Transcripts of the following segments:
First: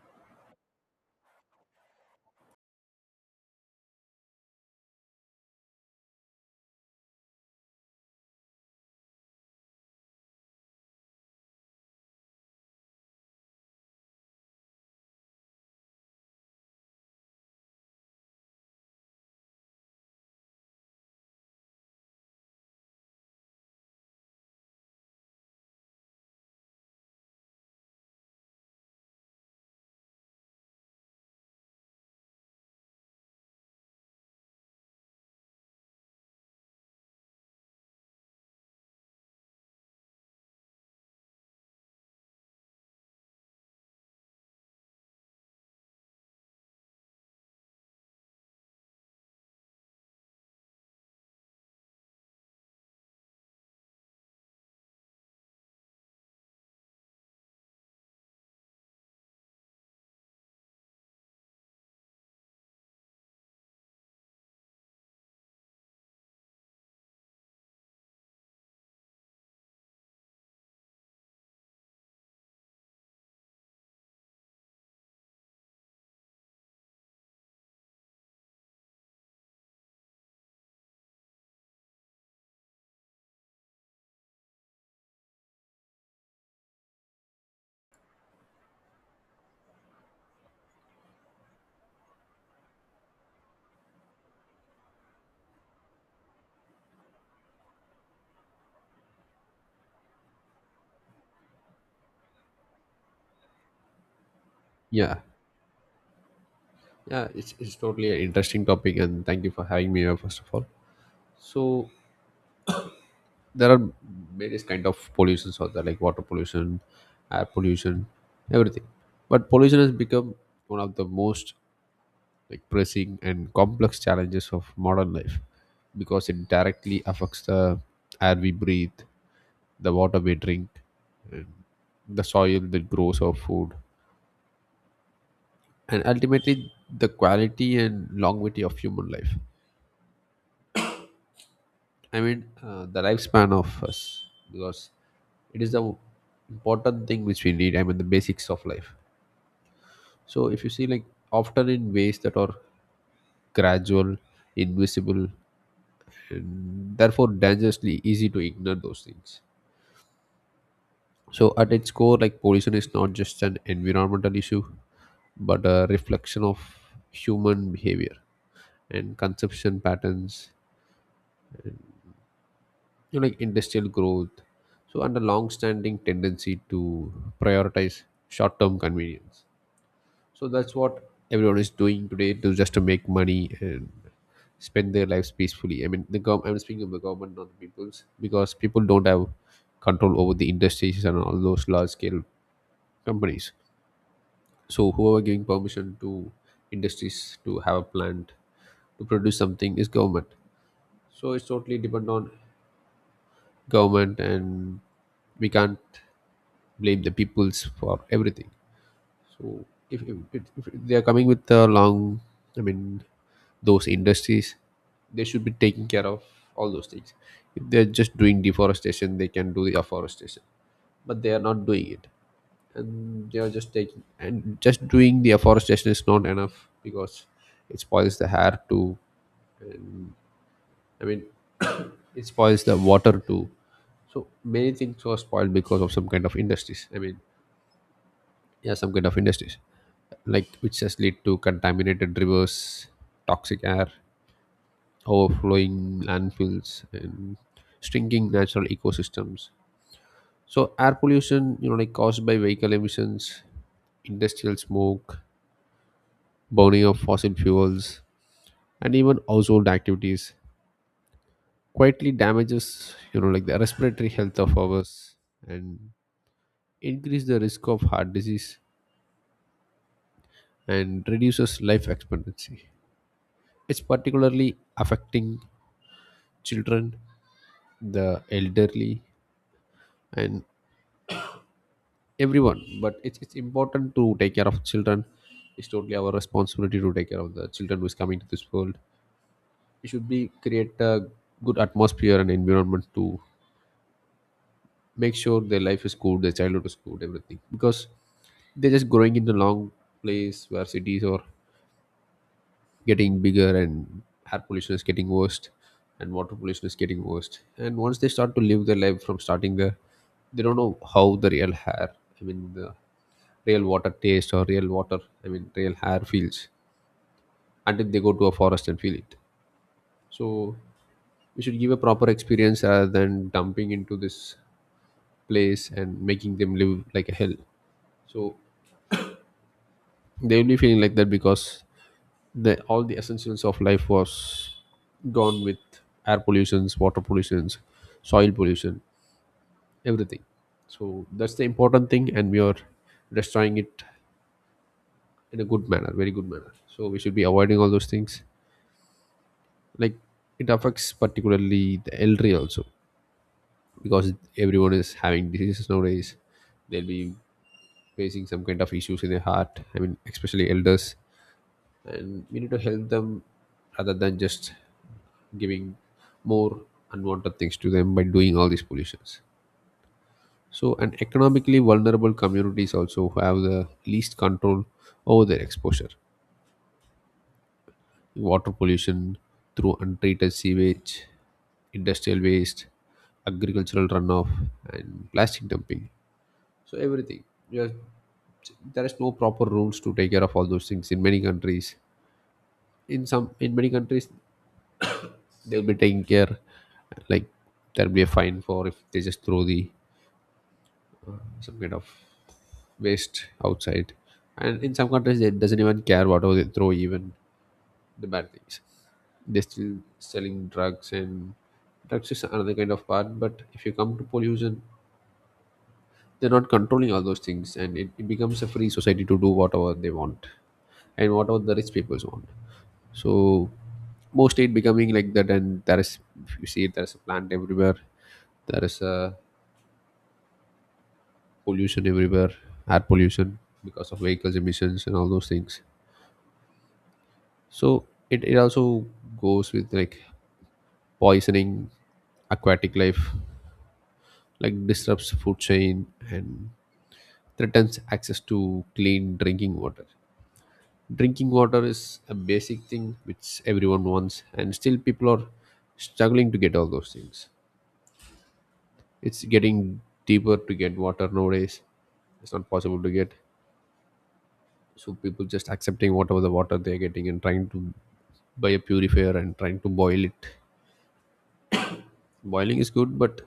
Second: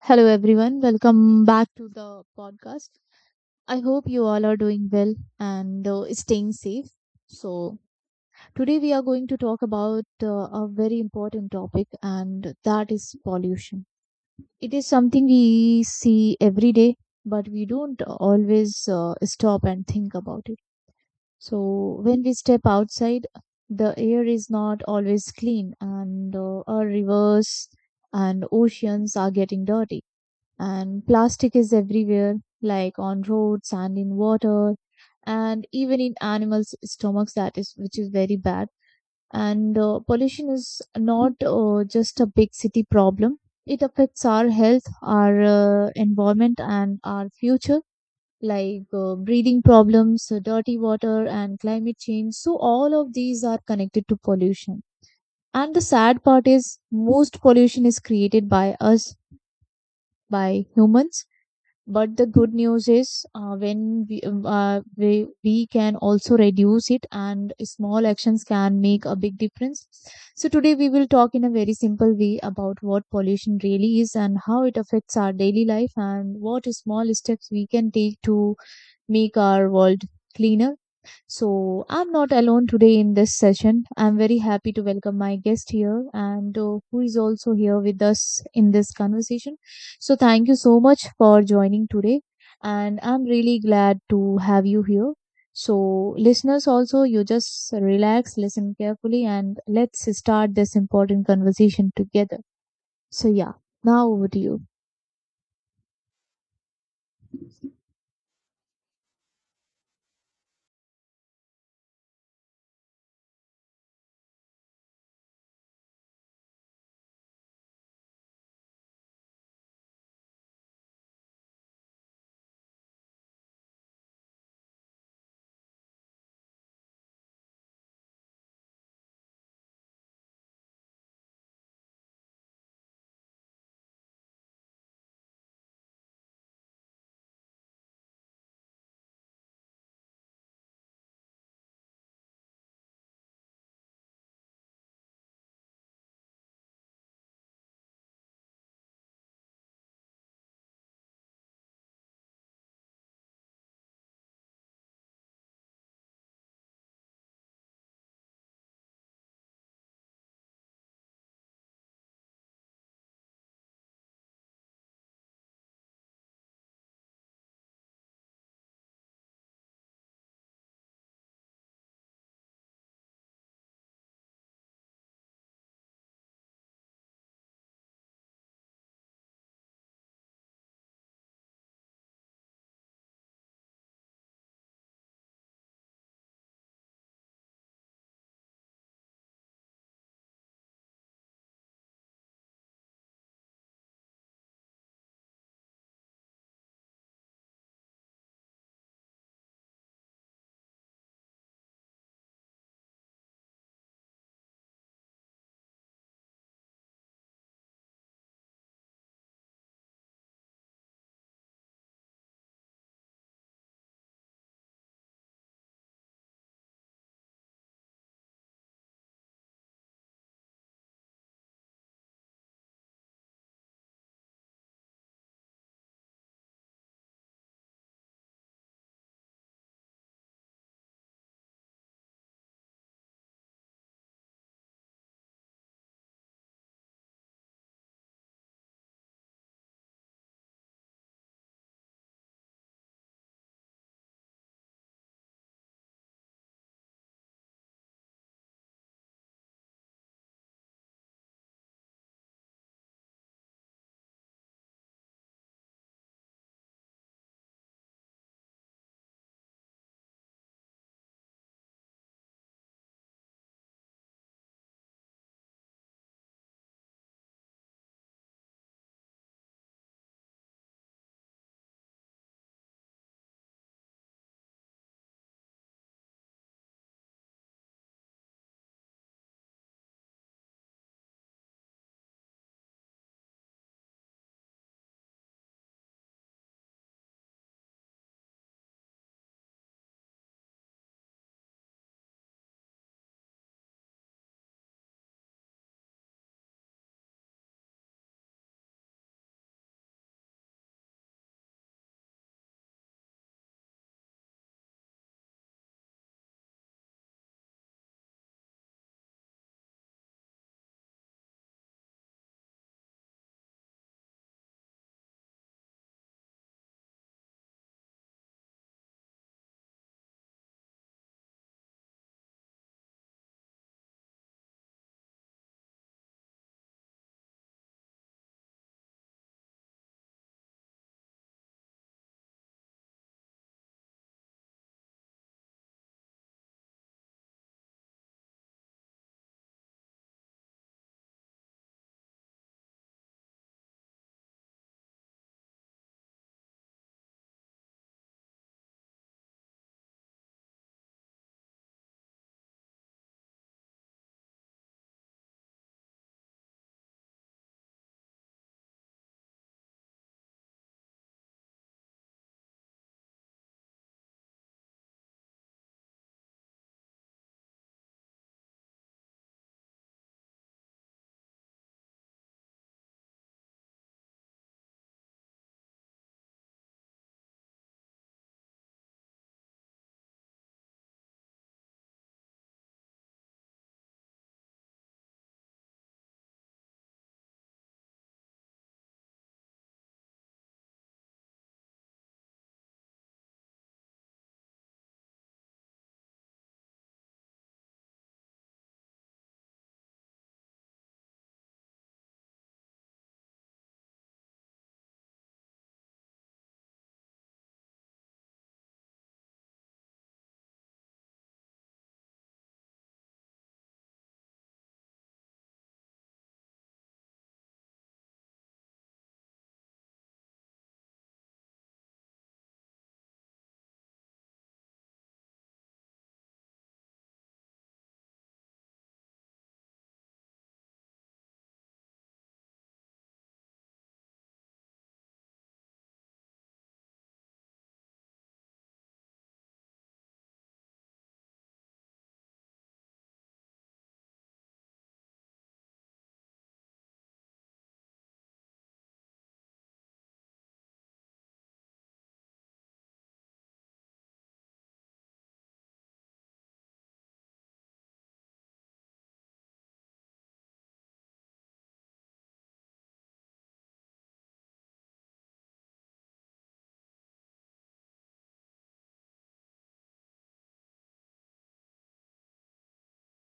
Hello, everyone. Welcome back to the podcast. I hope you all are doing well and staying safe. So, Today we are going to talk about a very important topic, and that is pollution. It is something we see every day, but we don't always stop and think about it. So, when we step outside, the air is not always clean, and our rivers and oceans are getting dirty and plastic is everywhere, like on roads and in water, and even in animals' stomachs. Which is very bad. And pollution is not just a big city problem. It affects our health, our environment, and our future, like breathing problems, dirty water, and climate change. So all of these are connected to pollution. And the sad part is, most pollution is created by us, by humans. But the good news is when we can also reduce it, and small actions can make a big difference. So today we will talk in a very simple way about what pollution really is, and how it affects our daily life, and what small steps we can take to make our world cleaner. So, I'm not alone today in this session. I'm very happy to welcome my guest here, and who is also here with us in this conversation. So, thank you so much for joining today. And I'm really glad to have you here. So, listeners, also, you just relax, listen carefully, and let's start this important conversation together. So, yeah, now over to you. Yeah, yeah, it's totally an interesting topic, and thank you for having me here, first of all. So there are various kind of pollutions out there, like water pollution, air pollution, everything. But pollution has become one of the most like pressing and complex challenges of modern life because it directly affects the air we breathe, the water we drink, and the soil that grows our food, and ultimately the quality and longevity of human life. I mean, the lifespan of us, because it is the important thing which we need. I mean, the basics of life. So, if you see, like, often in ways that are gradual, invisible, and therefore dangerously easy to ignore those things. So, at its core, like, pollution is not just an environmental issue, but a reflection of human behavior and consumption patterns, you know, like industrial growth, so and a long standing tendency to prioritize short term convenience. So that's what everyone is doing today to just to make money and spend their lives peacefully. I mean the I'm speaking of the government, not the people's, because people don't have control over the industries and all those large scale companies. So whoever giving permission to industries to have a plant to produce something is government. So it's totally depend on government, and we can't blame the peoples for everything. So if, if, if they are coming with the long, I mean, those industries, they should be taking care of all those things. If they're just doing deforestation, they can do the afforestation, but they are not doing it, and they are just taking and just doing the afforestation is not enough because it spoils the air too. I mean, it spoils the water too. So many things were spoiled because of some kind of industries. I mean, yeah, some kind of industries like which has led to contaminated rivers, toxic air, overflowing landfills and shrinking natural ecosystems. So air pollution, you know, like caused by vehicle emissions, industrial smoke, burning of fossil fuels, and even household activities quietly damages, you know, like the respiratory health of ours, and increase the risk of heart disease and reduces life expectancy. It's particularly affecting children, the elderly, and everyone. But it's important to take care of children. It's totally our responsibility to take care of the children who is coming to this world. We should be create a good atmosphere and environment to make sure their life is good, their childhood is good, everything. Because they're just growing in the long place where cities or getting bigger, and air pollution is getting worse and water pollution is getting worse, and once they start to live their life from starting there, they don't know how the real hair, I mean the real water taste or real water, I mean real hair feels, until they go to a forest and feel it. So we should give a proper experience rather than dumping into this place and making them live like a hell. So they will be feeling like that because the all the essentials of life was gone with air pollutions, water pollutions, soil pollution, everything. So that's the important thing, and we are destroying it in a good manner, very good manner. So we should be avoiding all those things. Like, it affects particularly the elderly also, because everyone is having diseases nowadays. They'll be facing some kind of issues in their heart, I mean especially elders, and we need to help them rather than just giving more unwanted things to them by doing all these pollutions. So and economically vulnerable communities also have the least control over their exposure. Water pollution through untreated sewage, industrial waste, agricultural runoff, and plastic dumping. So everything just there is no proper rules to take care of all those things in many countries. In some, in many countries, they'll be taking care, like there'll be a fine for if they just throw the some kind of waste outside, and in some countries they doesn't even care whatever they throw, even the bad things. They're still selling drugs, and drugs is another kind of part, but if you come to pollution, they're not controlling all those things, and it becomes a free society to do whatever they want and whatever the rich peoples want. So mostly it becoming like that, and there is if you see there's a plant everywhere, there is a pollution everywhere, air pollution because of vehicles emissions and all those things. So it also goes with like poisoning aquatic life, like disrupts food chain and threatens access to clean drinking water. Drinking water is a basic thing which everyone wants, and still people are struggling to get all those things. It's getting deeper to get water nowadays. It's not possible to get. So people just accepting whatever the water they're getting and trying to buy a purifier and trying to boil it. Boiling is good, but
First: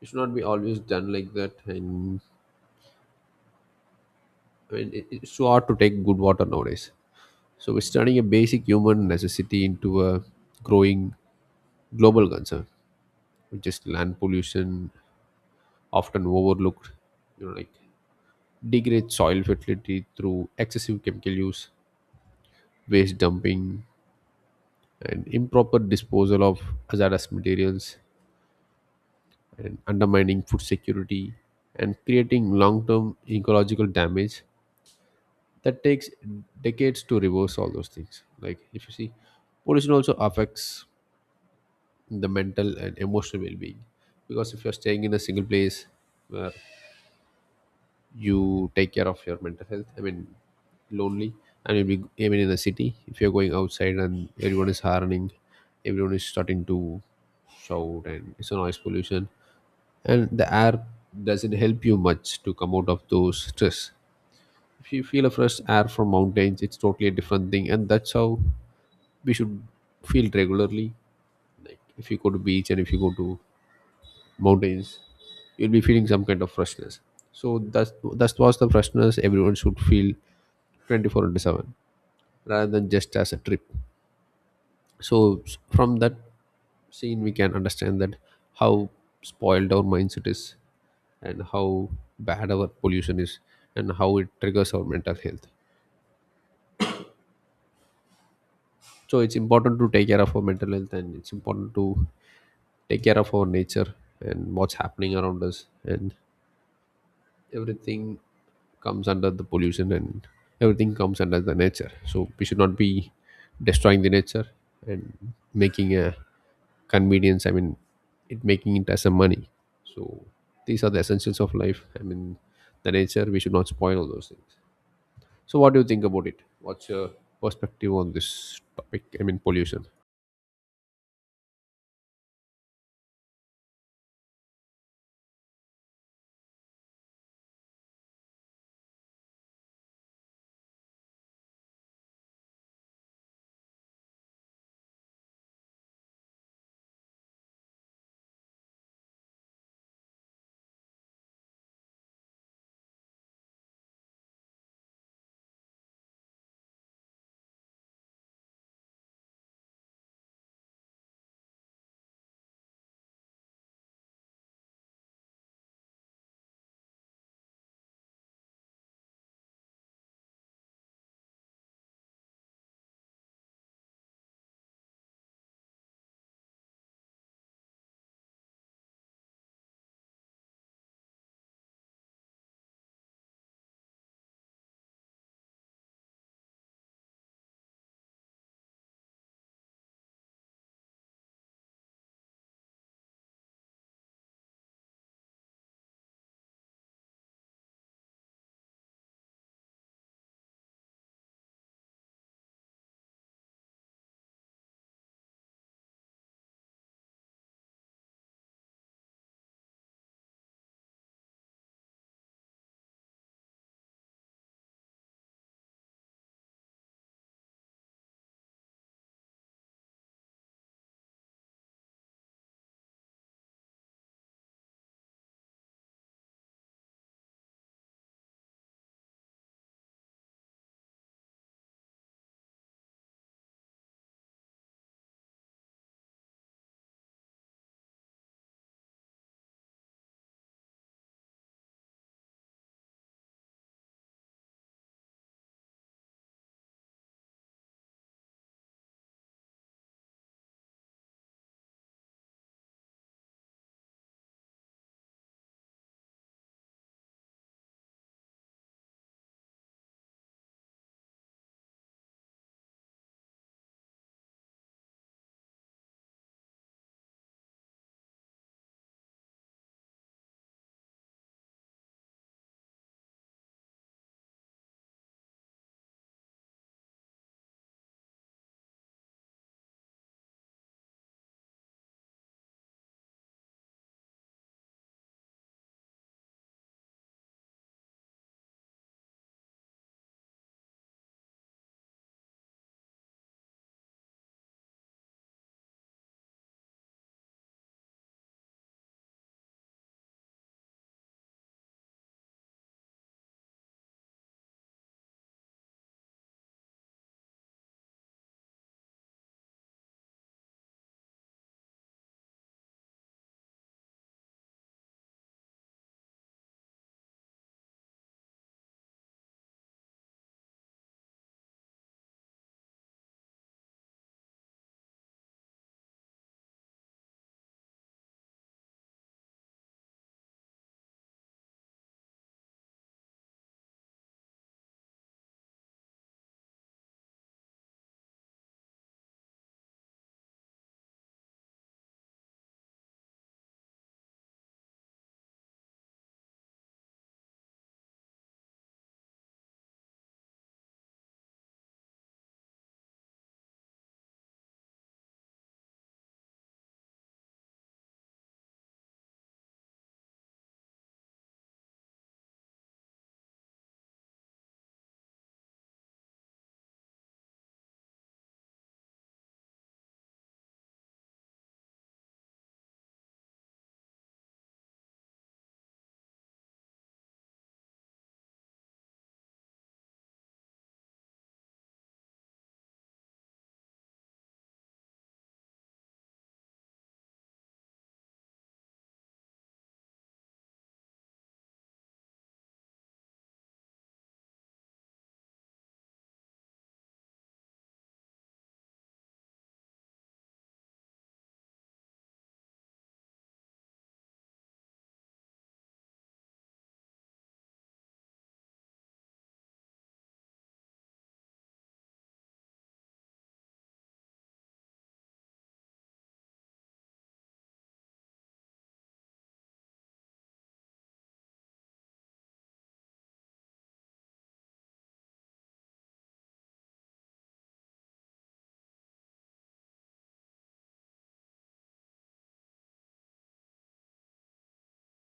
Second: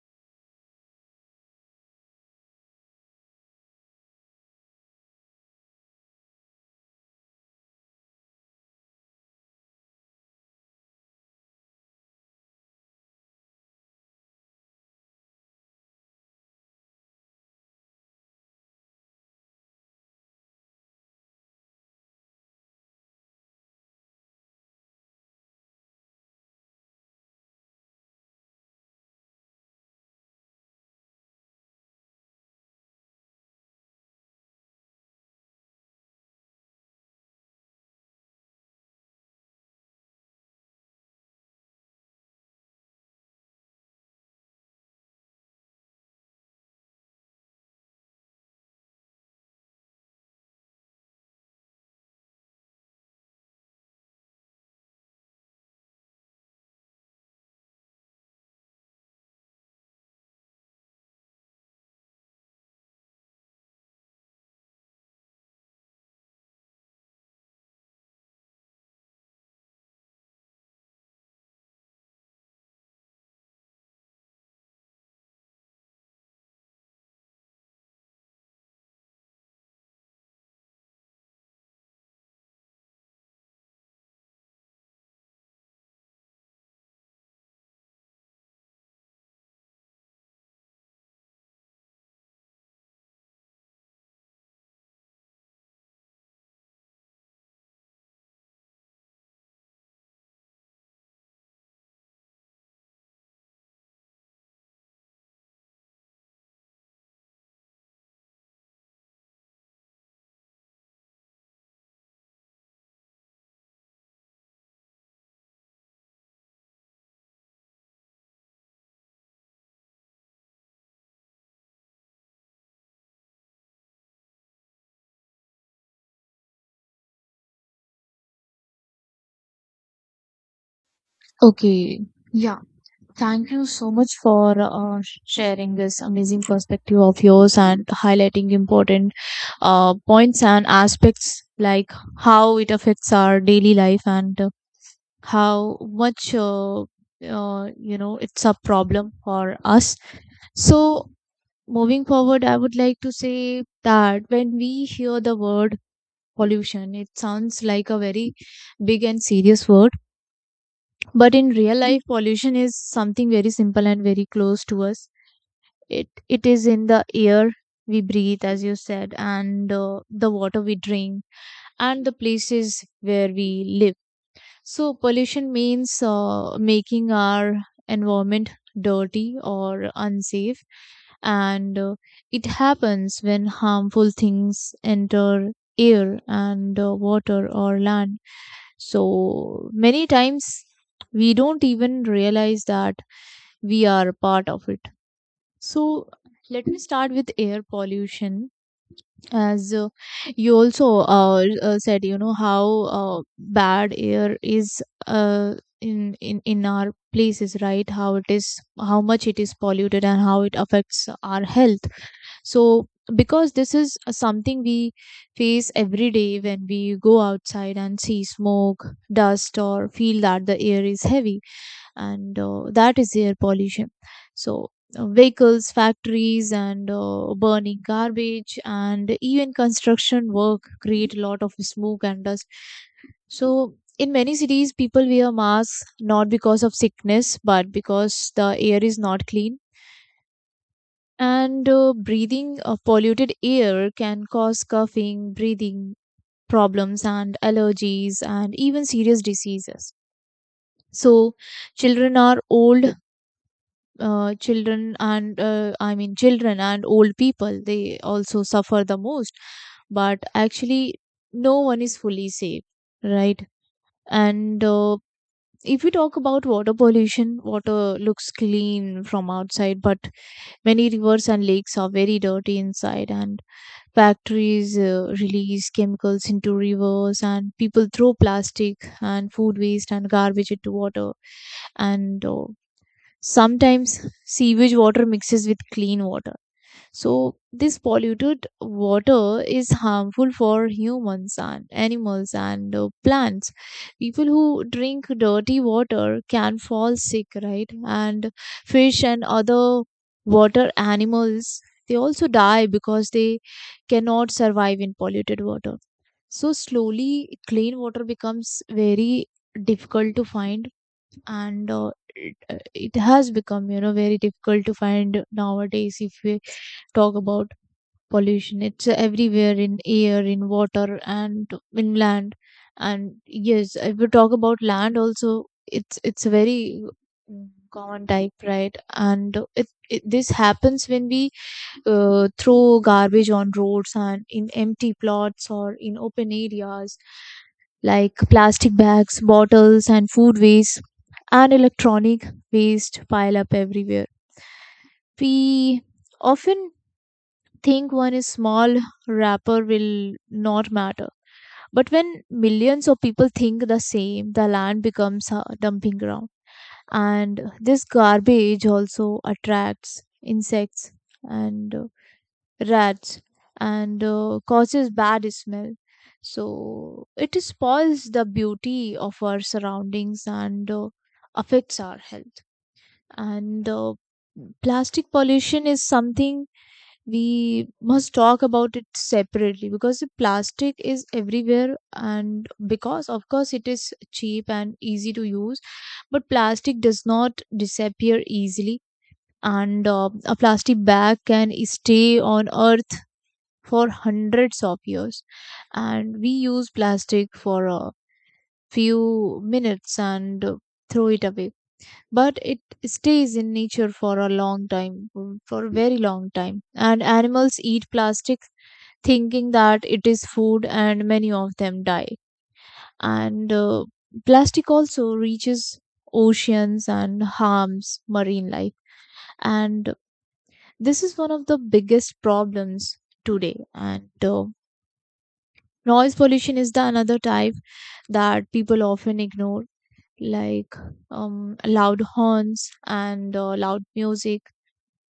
it should not be always done like that. And I mean, it's so hard to take good water nowadays. So we're turning a basic human necessity into a growing global concern, which is land pollution, often overlooked, you know, like degrade soil fertility through excessive chemical use, waste dumping, and improper disposal of hazardous materials, and undermining food security, and creating long term ecological damage that takes decades to reverse all those things. Like, if you see, pollution also affects the mental and emotional well being, because if you're staying in a single place, uh, you take care of your mental health, I mean lonely. And you'll be even in the city, if you're going outside and everyone is harning, everyone is starting to shout, and it's a noise pollution, and the air doesn't help you much to come out of those stress. If you feel a fresh air from mountains, it's totally a different thing, and that's how we should feel regularly. If you go to beach and if you go to mountains, you'll be feeling some kind of freshness. So that's that was the freshness everyone should feel 24 into 7 rather than just as a trip. So from that scene we can understand that how spoiled our mindset is and how bad our pollution is and how it triggers our mental health. So it's important to take care of our mental health, and it's important to take care of our nature and what's happening around us, and everything comes under the pollution, and everything comes under the nature. So we should not be destroying the nature and making a convenience, I mean it making it as a money. So these are the essentials of life, I mean the nature, we should not spoil all those things. So what do you think about it? What's your perspective on this topic? I mean pollution. Okay. Yeah. Thank you so much for sharing this amazing perspective of yours and highlighting important points and aspects, like how it affects our daily life and how much you know it's a problem for us. So, moving forward, I would like to say that when we hear the word pollution, it sounds like a very big and serious word, but in real life, pollution is something very simple and very close to us. It is in the air we breathe, as you said, and the water we drink, and the places where we live. So pollution means making our environment dirty or unsafe. And it happens when harmful things enter air and water or land. So many times we don't even realize that we are part of it. So let me start with air pollution, as you also said, you know how bad air is uh, in our places, right? How it is, how much it is polluted, and how it affects our health. So, because this is something we face every day when we go outside and see smoke, dust, or feel that the air is heavy, and that is air pollution. So vehicles, factories, and burning garbage, and even construction work create a lot of smoke and dust. So in many cities people wear masks, not because of sickness but because the air is not clean. And breathing polluted air can cause coughing, breathing problems, and allergies, and even serious diseases. So children are old children and I mean children and old people, they also suffer the most. But actually, no one is fully safe, right? And if we talk about water pollution, water looks clean from outside, but many rivers and lakes are very dirty inside. And factories release chemicals into rivers, and people throw plastic and food waste and garbage into water. And Sometimes sewage water mixes with clean water. So, this polluted water is harmful for humans and animals and plants. People who drink dirty water can fall sick, right? And fish and other water animals, they also die because they cannot survive in polluted water. So, slowly, clean water becomes very difficult to find. And it has become, you know, very difficult to find nowadays. If we talk about pollution, it's everywhere, in air, in water, and in land. And yes, if we talk about land also, it's a very common type, right? And it this happens when we throw garbage on roads and in empty plots or in open areas, like plastic bags, bottles, and food waste, and electronic waste pile up everywhere. We often think one is small, wrapper will not matter. But when millions of people think the same, the land becomes a dumping ground. And this garbage also attracts insects and rats, and causes bad smell. So it spoils the beauty of our surroundings and affects our health. And plastic pollution is something we must talk about it separately, because the plastic is everywhere, and because of course it is cheap and easy to use. But plastic does not disappear easily. And a plastic bag can stay on earth for hundreds of years. And we use plastic for a few minutes and throw it away, but it stays in nature for a long time, for a very long time. And animals eat plastic thinking that it is food, and many of them die. And plastic also reaches oceans and harms marine life, and this is one of the biggest problems today. And noise pollution is the another type that people often ignore, like loud horns and loud music,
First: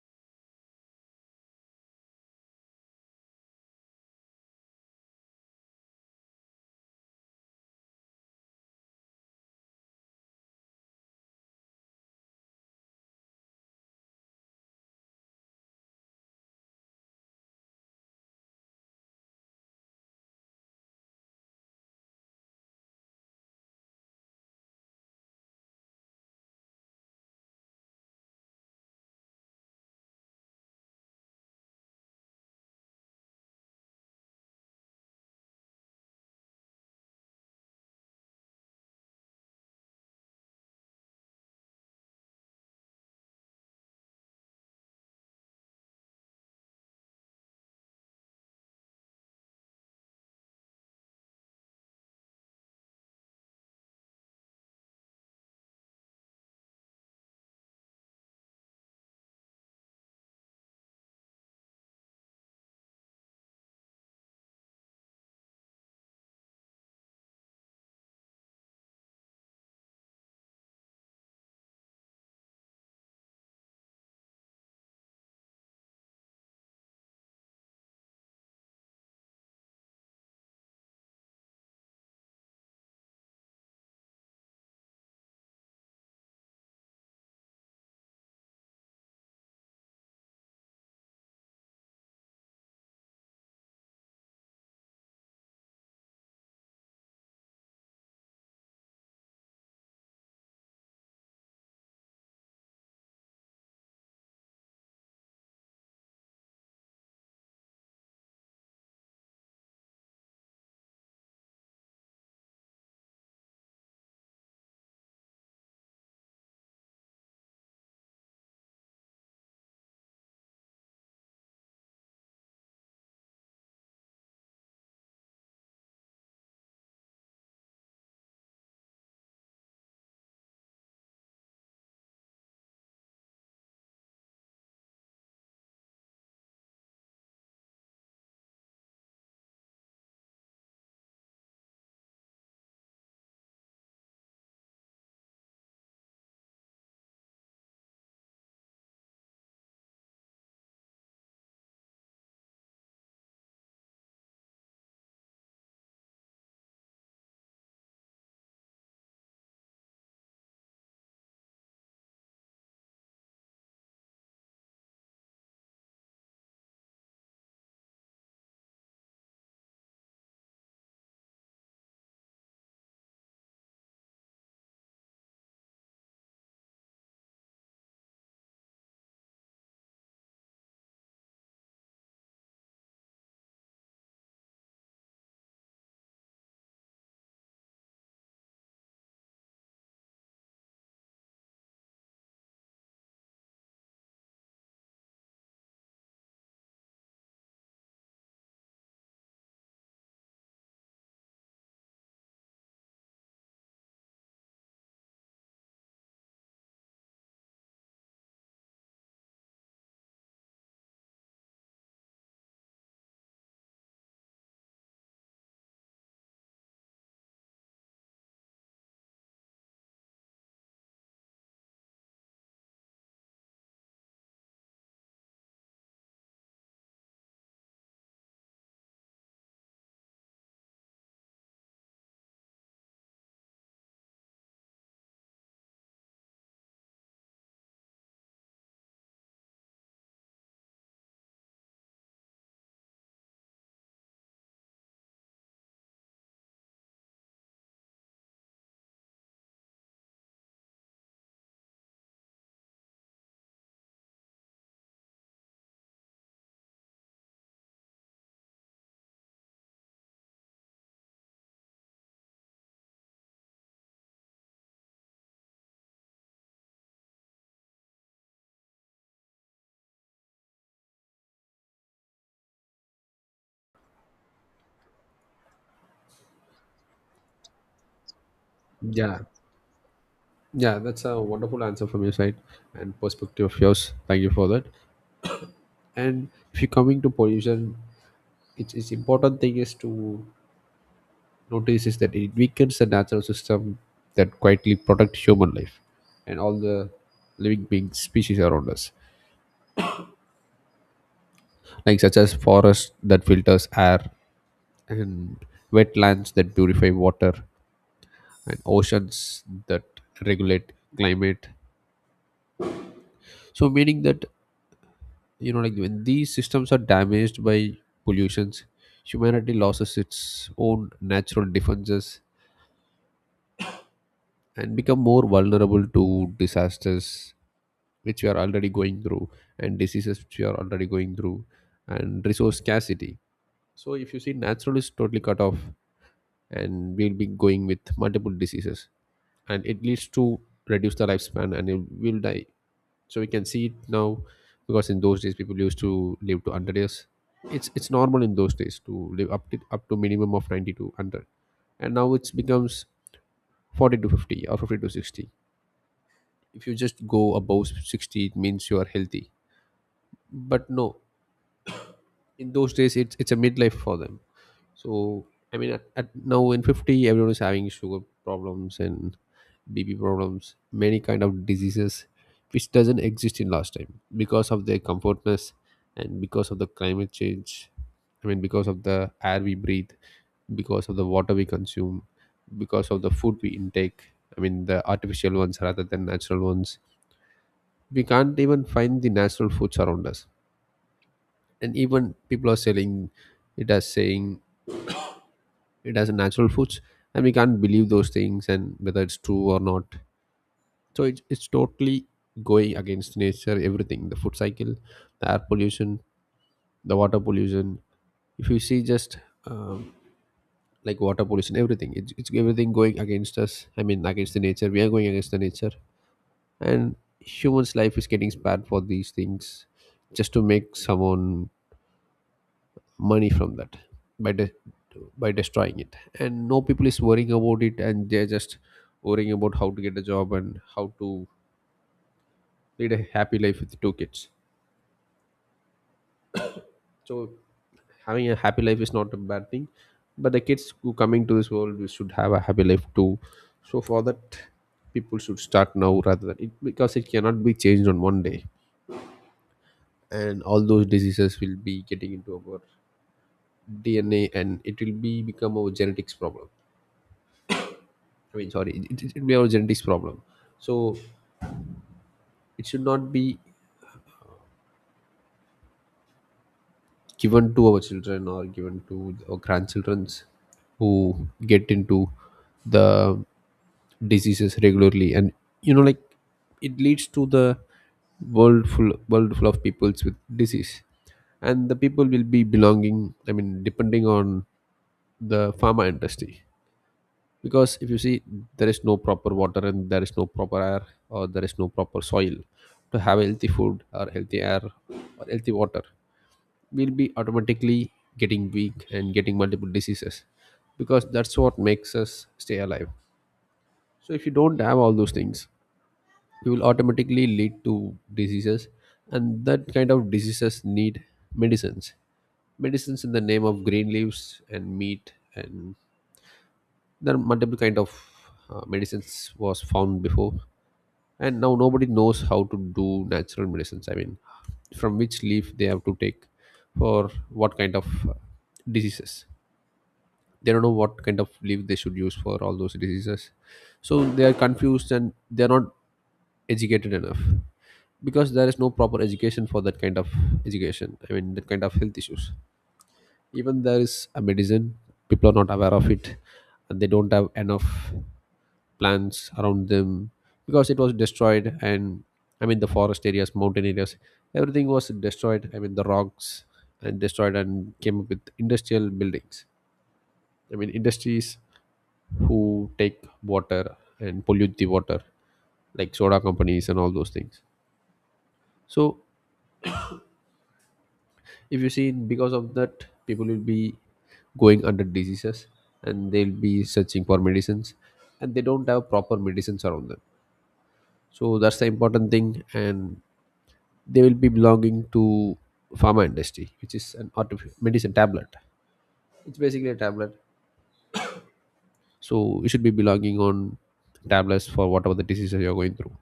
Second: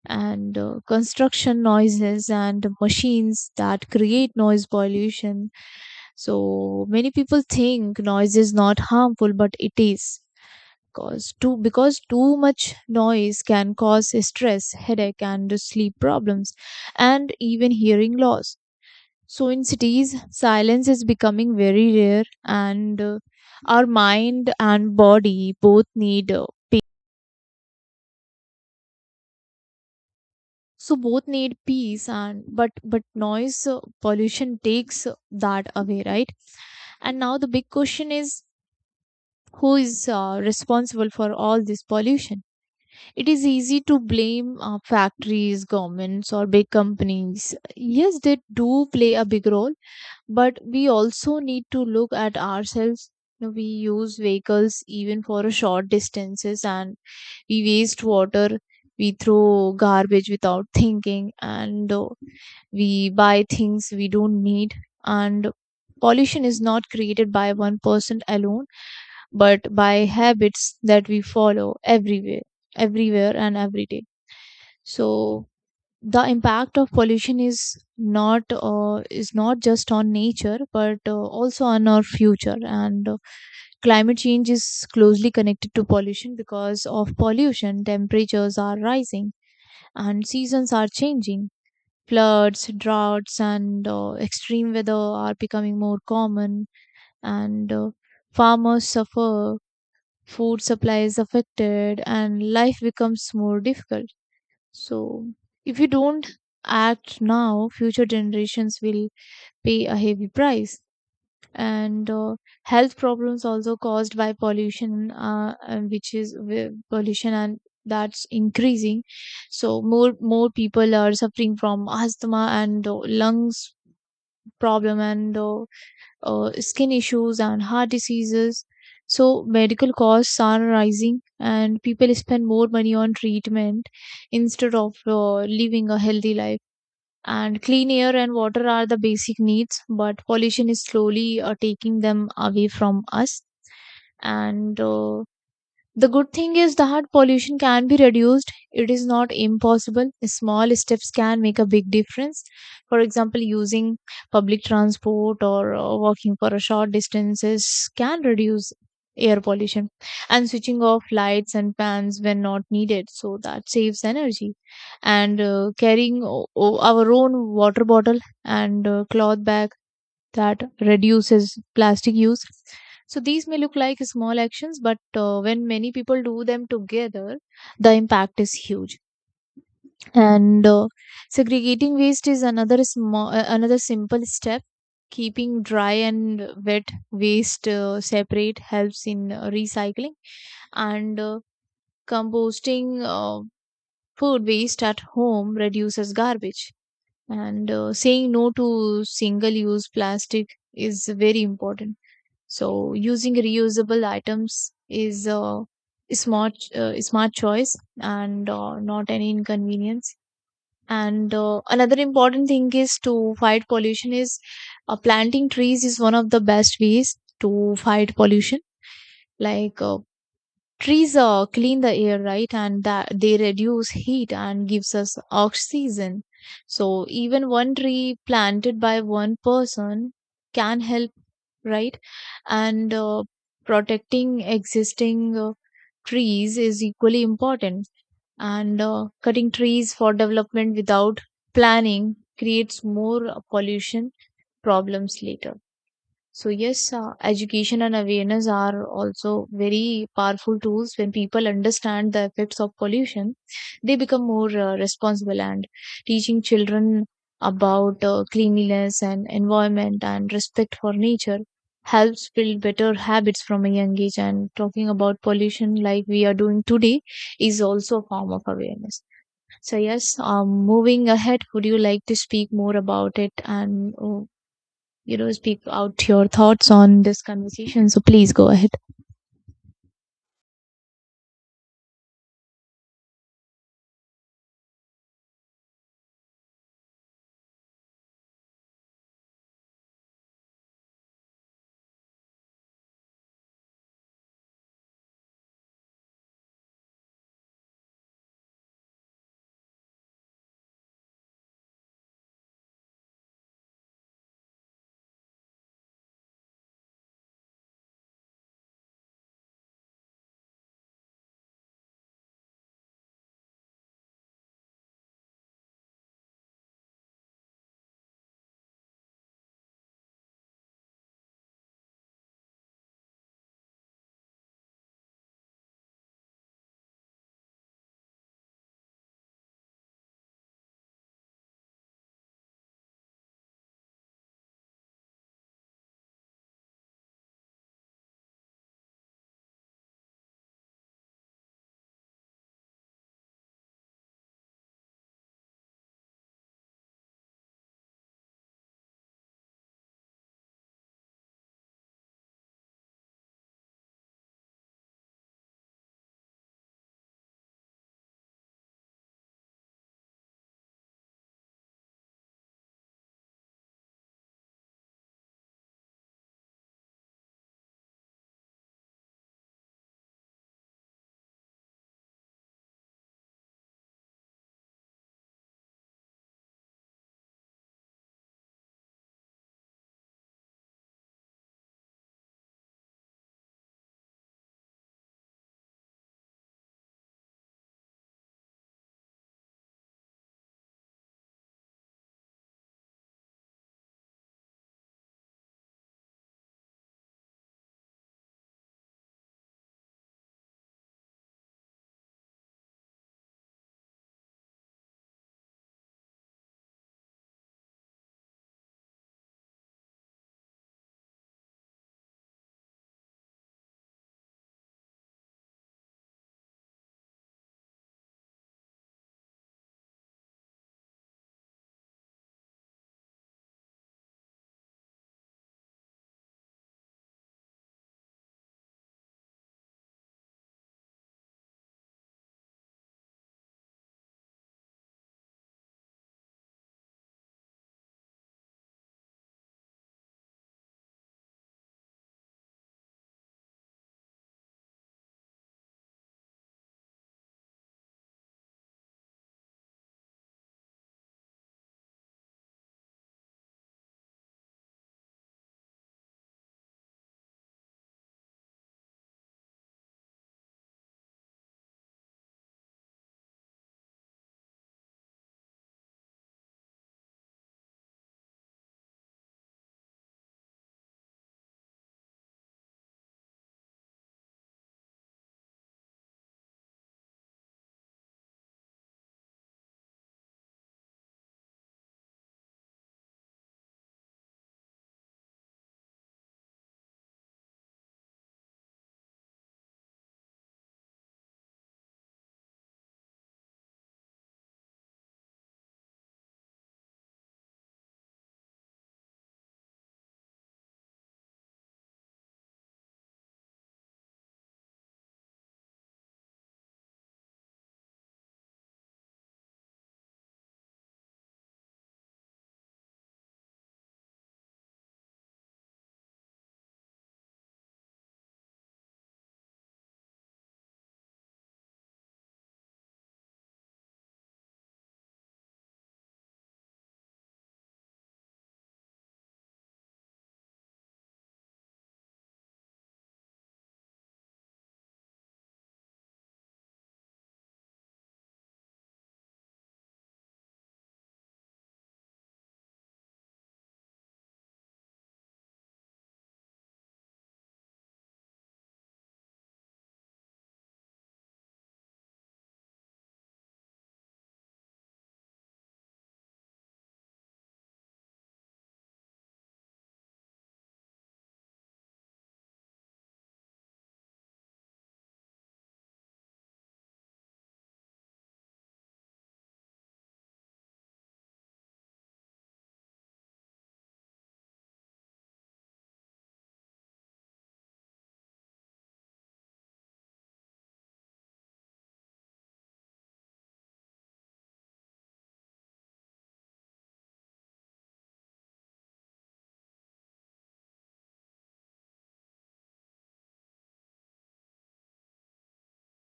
and construction noises and machines that create noise pollution. So many people think noise is not harmful, but it is, because too much noise can cause stress, headache, and sleep problems, and even hearing loss. So in cities, silence is becoming very rare, and our mind and body both need so both need peace and but noise pollution takes that away, right? And now the big question is, who is responsible for all this pollution? It is easy to blame factories, governments, or big companies. Yes, they do play a big role, but we also need to look at ourselves. You know, we use vehicles even for a short distances, and we waste water, we throw garbage without thinking, and we buy things we don't need. And pollution is not created by one person alone, but by habits that we follow everywhere, everywhere and every day. So the impact of pollution is not just on nature but also on our future. And climate change is closely connected to pollution. Because of pollution, temperatures are rising and seasons are changing. Floods, droughts, and extreme weather are becoming more common, and farmers suffer, food supply is affected, and life becomes more difficult. So, if you don't act now, future generations will pay a heavy price. And health problems also caused by pollution and which is wi- pollution, and that's increasing. So more people are suffering from asthma and lungs problem, and skin issues and heart diseases. So medical costs are rising, and people spend more money on treatment instead of living a healthy life. And clean air and water are the basic needs, but pollution is slowly taking them away from us. And the good thing is that pollution can be reduced. It is not impossible. Small steps can make a big difference. For example, using public transport or walking for a short distances can reduce air pollution. And switching off lights and fans when not needed, so that saves energy. And carrying our own water bottle and cloth bag, that reduces plastic use. So these may look like small actions, but when many people do them together, the impact is huge. And segregating waste is another small, another simple step. Keeping dry and wet waste separate helps in recycling, and composting food waste at home reduces garbage. And saying no to single-use plastic is very important. So using reusable items is a smart choice and not any inconvenience. And another important thing is to fight pollution is planting trees is one of the best ways to fight pollution. Like trees clean the air, right? And that they reduce heat and gives us oxygen. So even one tree planted by one person can help, right? And protecting existing trees is equally important. And cutting trees for development without planning creates more pollution problems later. So yes, education and awareness are also very powerful tools. When people understand the effects of pollution, they become more responsible. And teaching children about cleanliness and environment and respect for nature helps build better habits from a young age. And talking about pollution, like we are doing today, is also a form of awareness. So yes, moving ahead, would you like to speak more about it and you know, speak out your thoughts on this conversation? So please go ahead. Yeah, yeah, that's a wonderful answer from your side and perspective of yours. Thank you for that. And if you're coming to pollution, it's important thing is to notice is that it weakens the natural system that quietly protect human life and all the living beings species around us, like such as forests that filters air and wetlands that purify water and oceans that regulate climate. So meaning that, you know, like when these systems are damaged by pollutions, humanity loses its own natural defenses and become more vulnerable to disasters which we are already going through, and diseases which we are already going through, and resource scarcity. So if you see natural is totally cut off, and we'll be going with multiple diseases, and it leads to reduce the lifespan and it will die. So we can see it now, because in those days people used to live to 100 years. It's normal in those days to live up to minimum of 90 to 100, and now it becomes 40 to 50 or 50 to 60. If you just go above 60, it means you are healthy. But no, in those days it's a midlife for them. So I mean, at now in 50 everyone is having sugar problems and bp problems, many kind of diseases which doesn't exist in last time because of their comfortness, and because of the climate change, I mean because of the air we breathe, because of the water we consume, because of the food we intake, I mean the artificial ones rather than natural ones. We can't even find the natural foods around us, and even people are selling it as saying it has a natural foods, and we can't believe those things and whether it's true or not. So it's totally going against nature, everything, the food cycle, the air pollution, the water pollution. If you see just um, like water pollution everything, it's everything going against us, I mean against the nature, we are going against the nature, and humans life is getting spared for these things just to make someone money from that by de- by destroying it and no people is worrying about it, and they're just worrying about how to get a job and how to lead a happy life with two kids. So having a happy life is not a bad thing, but the kids who coming to this world, we should have a happy life too. So for that, people should start now rather than it, because it cannot be changed on one day. And all those diseases will be getting into our dna, and it will be become our genetics problem. It may have a genetics problem. So it should not be given to our children or given to our grandchildrens who get into the diseases regularly. And like, it leads to the world full of peoples with disease, and the people will be belonging. I mean, depending on the pharma industry. Because if you see, there is no proper water and there is no proper air or there is no proper soil to have healthy food or healthy air or healthy water, we'll be automatically getting weak and getting multiple diseases, because that's what makes us stay alive. So if you don't have all those things, you will automatically lead to diseases, and that kind of diseases need medicines. Medicines in the name of green leaves and meat, and there are multiple kind of medicines was found before, and now nobody knows how to do natural medicines. I mean, from which leaf they have to take for what kind of diseases. They don't know what kind of leaf they should use for all those diseases. So they are confused and they are not educated enough, because there is no proper education for that kind of education. I mean that kind of health issues. Even there is a medicine, people are not aware of it, and they don't have enough plants around them, because it was destroyed. And I mean the forest areas, mountain areas, everything was destroyed. I mean the rocks and destroyed and came up with industrial buildings. I mean industries who take water and pollute the water, like soda companies and all those things. So if you see, because of that, people will be going under diseases, and they'll be searching for medicines, and they don't have proper medicines around them. So that's the important thing. And they will be belonging to pharma industry, which is an artificial medicine tablet. It's basically a tablet. So you should be belonging on tablets for whatever the diseases you're going through,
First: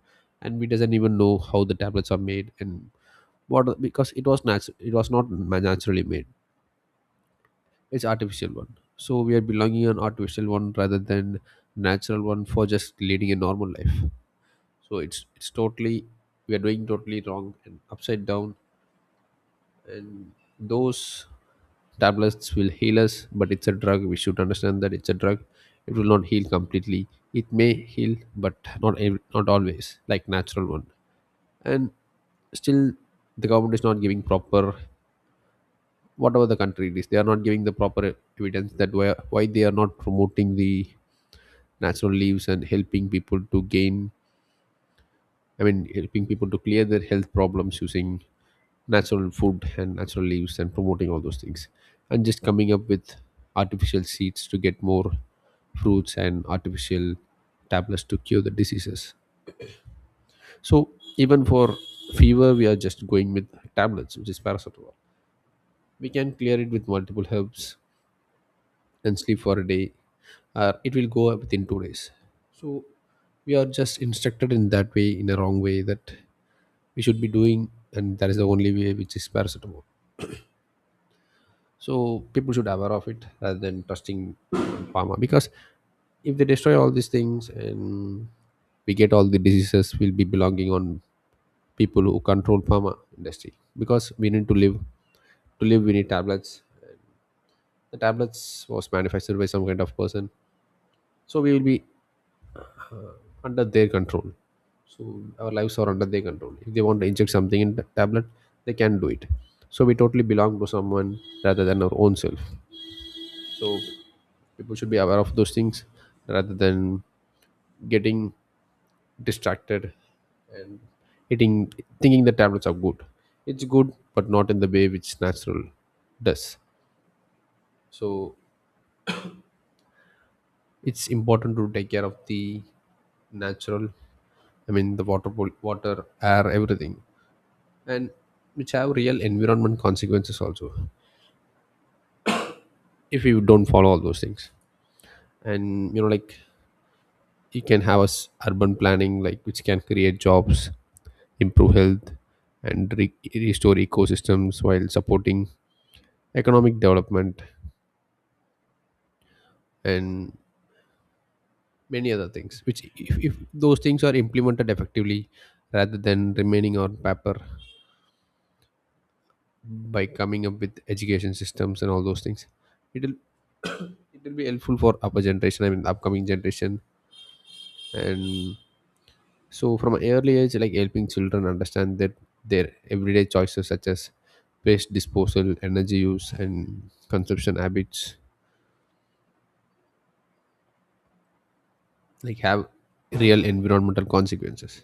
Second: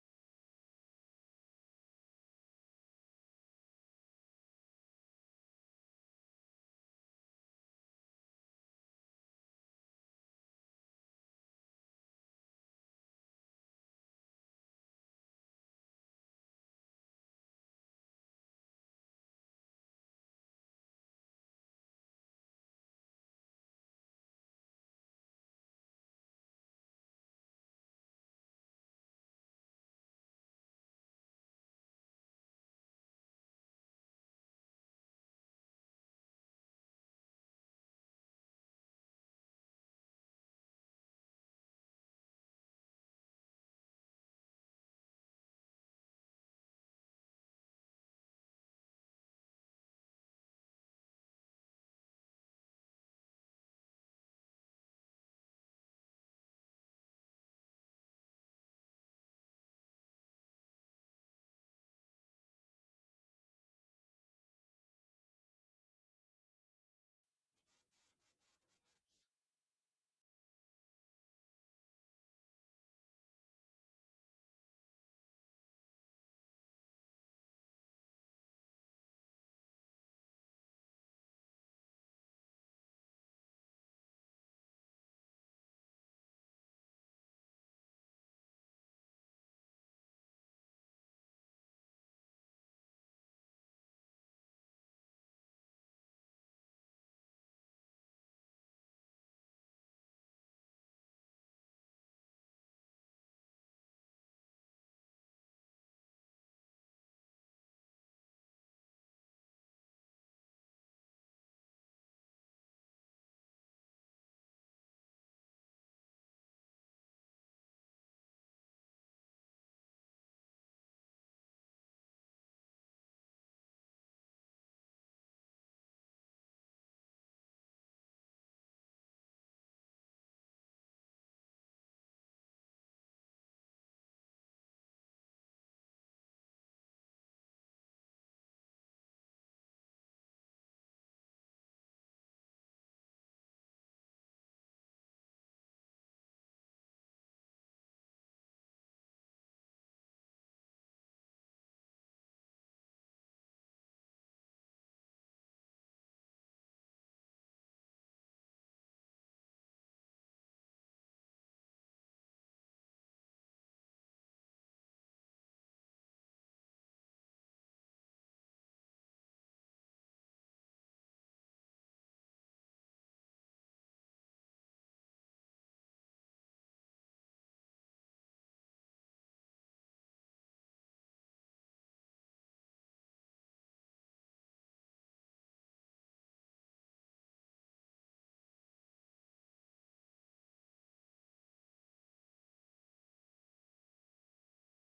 and we doesn't even know how the tablets are made. And what? Because it was natural, it was not ma- naturally made. It's artificial one. So we are belonging an artificial one rather than natural one, for just leading a normal life. So it's totally, we are doing totally wrong and upside down. And those tablets will heal us, but it's a drug. We should understand that it's a drug. It will not heal completely. It may heal, but not always like natural one. And still, the government is not giving proper, whatever the country it is, they are not giving the proper evidence that why they are not promoting the natural leaves and helping people to gain, I mean helping people to clear their health problems using natural food and natural leaves and promoting all those things, and just coming up with artificial seeds to get more fruits and artificial tablets to cure the diseases. So even for fever, we are just going with tablets, which is paracetamol. We can clear it with multiple herbs, then sleep for a day, or it will go up within 2 days. So we are just instructed in that way, in a wrong way, that we should be doing, and that is the only way, which is paracetamol. So people should aware of it, rather than trusting pharma. Because if they destroy all these things and we get all the diseases, will be belonging on people who control pharma industry. Because we need to live. To live, we need tablets. The tablets was manufactured by some kind of person, so we will be under their control. So our lives are under their control. If they want to inject something in the tablet, they can do it. So we totally belong to someone rather than our own self. So people should be aware of those things, rather than getting distracted and eating, thinking the tablets are good. It's good, but not in the way which natural does. So it's important to take care of the natural. I mean the water, water, air, everything. And which have real environment consequences also, if you don't follow all those things. And like, you can have us urban planning, like, which can create jobs, improve health, and restore ecosystems while supporting economic development and many other things, which, if those things are implemented effectively rather than remaining on paper, by coming up with education systems and all those things, it'll it will be helpful for upper generation, I mean upcoming generation. And so from an early age, like helping children understand that their everyday choices, such as waste disposal, energy use, and consumption habits, like, have real environmental consequences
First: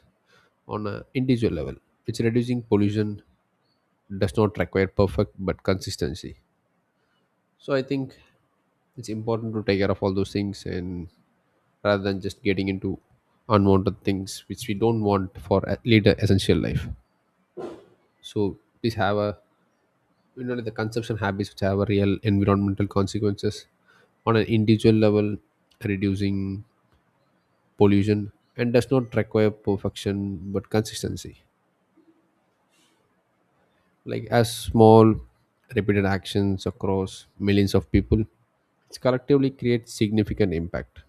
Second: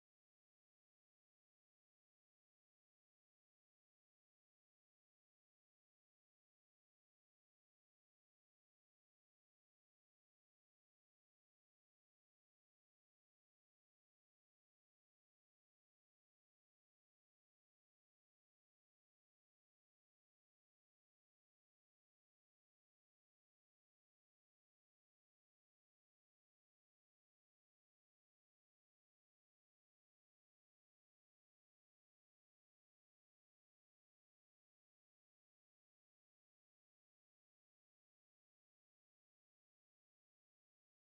on a individual level. It's reducing pollution does not require perfect but consistency. So I think it's important to take care of all those things, and rather than just getting into unwanted things which we don't want for later essential life. So please have a, you know, the consumption habits which have a real environmental consequences on an individual level, reducing pollution, and does not require perfection but consistency. Like as small repeated actions across millions of people, it's collectively creates significant impact.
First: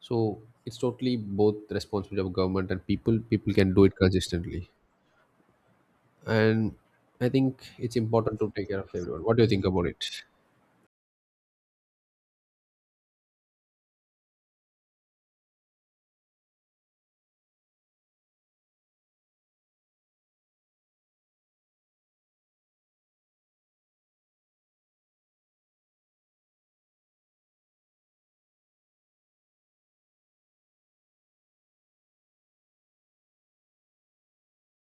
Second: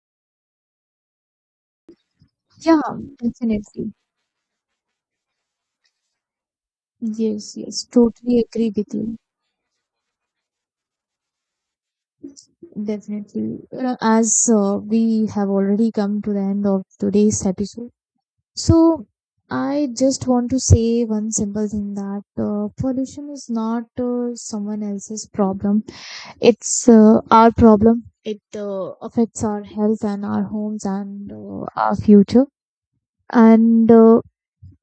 So it's totally both responsibility of government Yeah, and people. People can do definitely. it consistently. And I Yes, think yes, it's important totally to take agree care of with you. everyone. What do you think about it? Definitely. You know, as we have already come to the end of today's episode, so I just want to say one simple thing, that pollution is not someone else's problem. It's our problem. It affects our health and our homes and our future. And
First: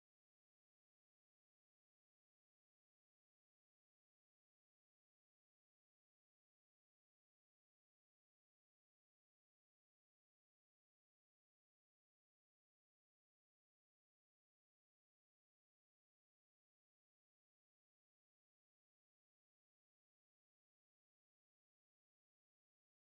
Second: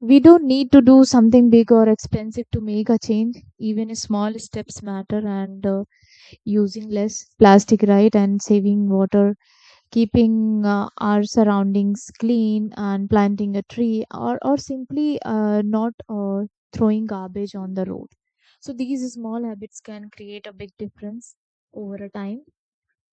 we don't need to do something big or expensive to make a change. Even small steps matter, and using less plastic, right, and saving water, keeping our surroundings clean, and planting a tree, or simply not throwing garbage on the road. So, these small habits can create a big difference over a time.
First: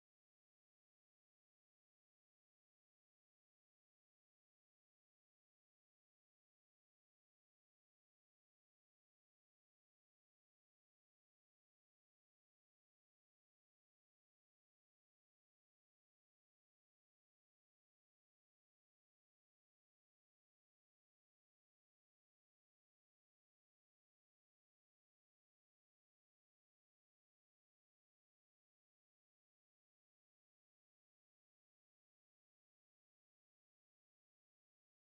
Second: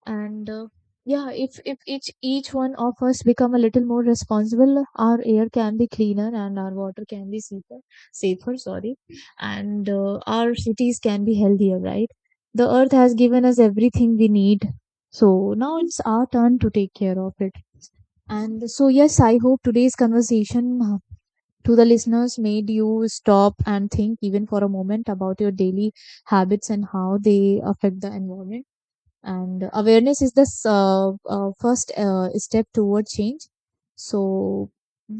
And yeah, if each one of us become a little more responsible, our air can be cleaner, and our water can be safer, safer sorry and our cities can be healthier, right? The earth has given us everything we need, so now it's our turn to take care of it. And so yes, I hope today's conversation, to the listeners, made you stop and think, even for a moment, about your daily habits and how they affect the environment. And awareness is the first step toward change. So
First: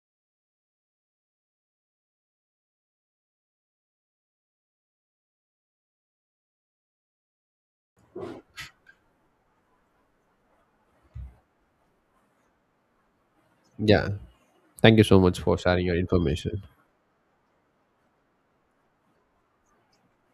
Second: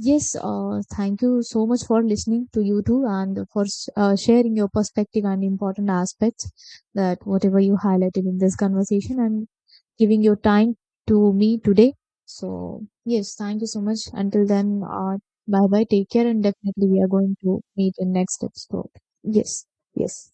yes, thank you so much for listening to you too, and for sharing your perspective and important aspects that whatever you highlighted in this conversation, and giving your time to me today. So yes, thank you so much. Yeah, Until then, thank you so much for bye bye, sharing your take care, and information. definitely we are going to meet in next episode. Yes. Yes.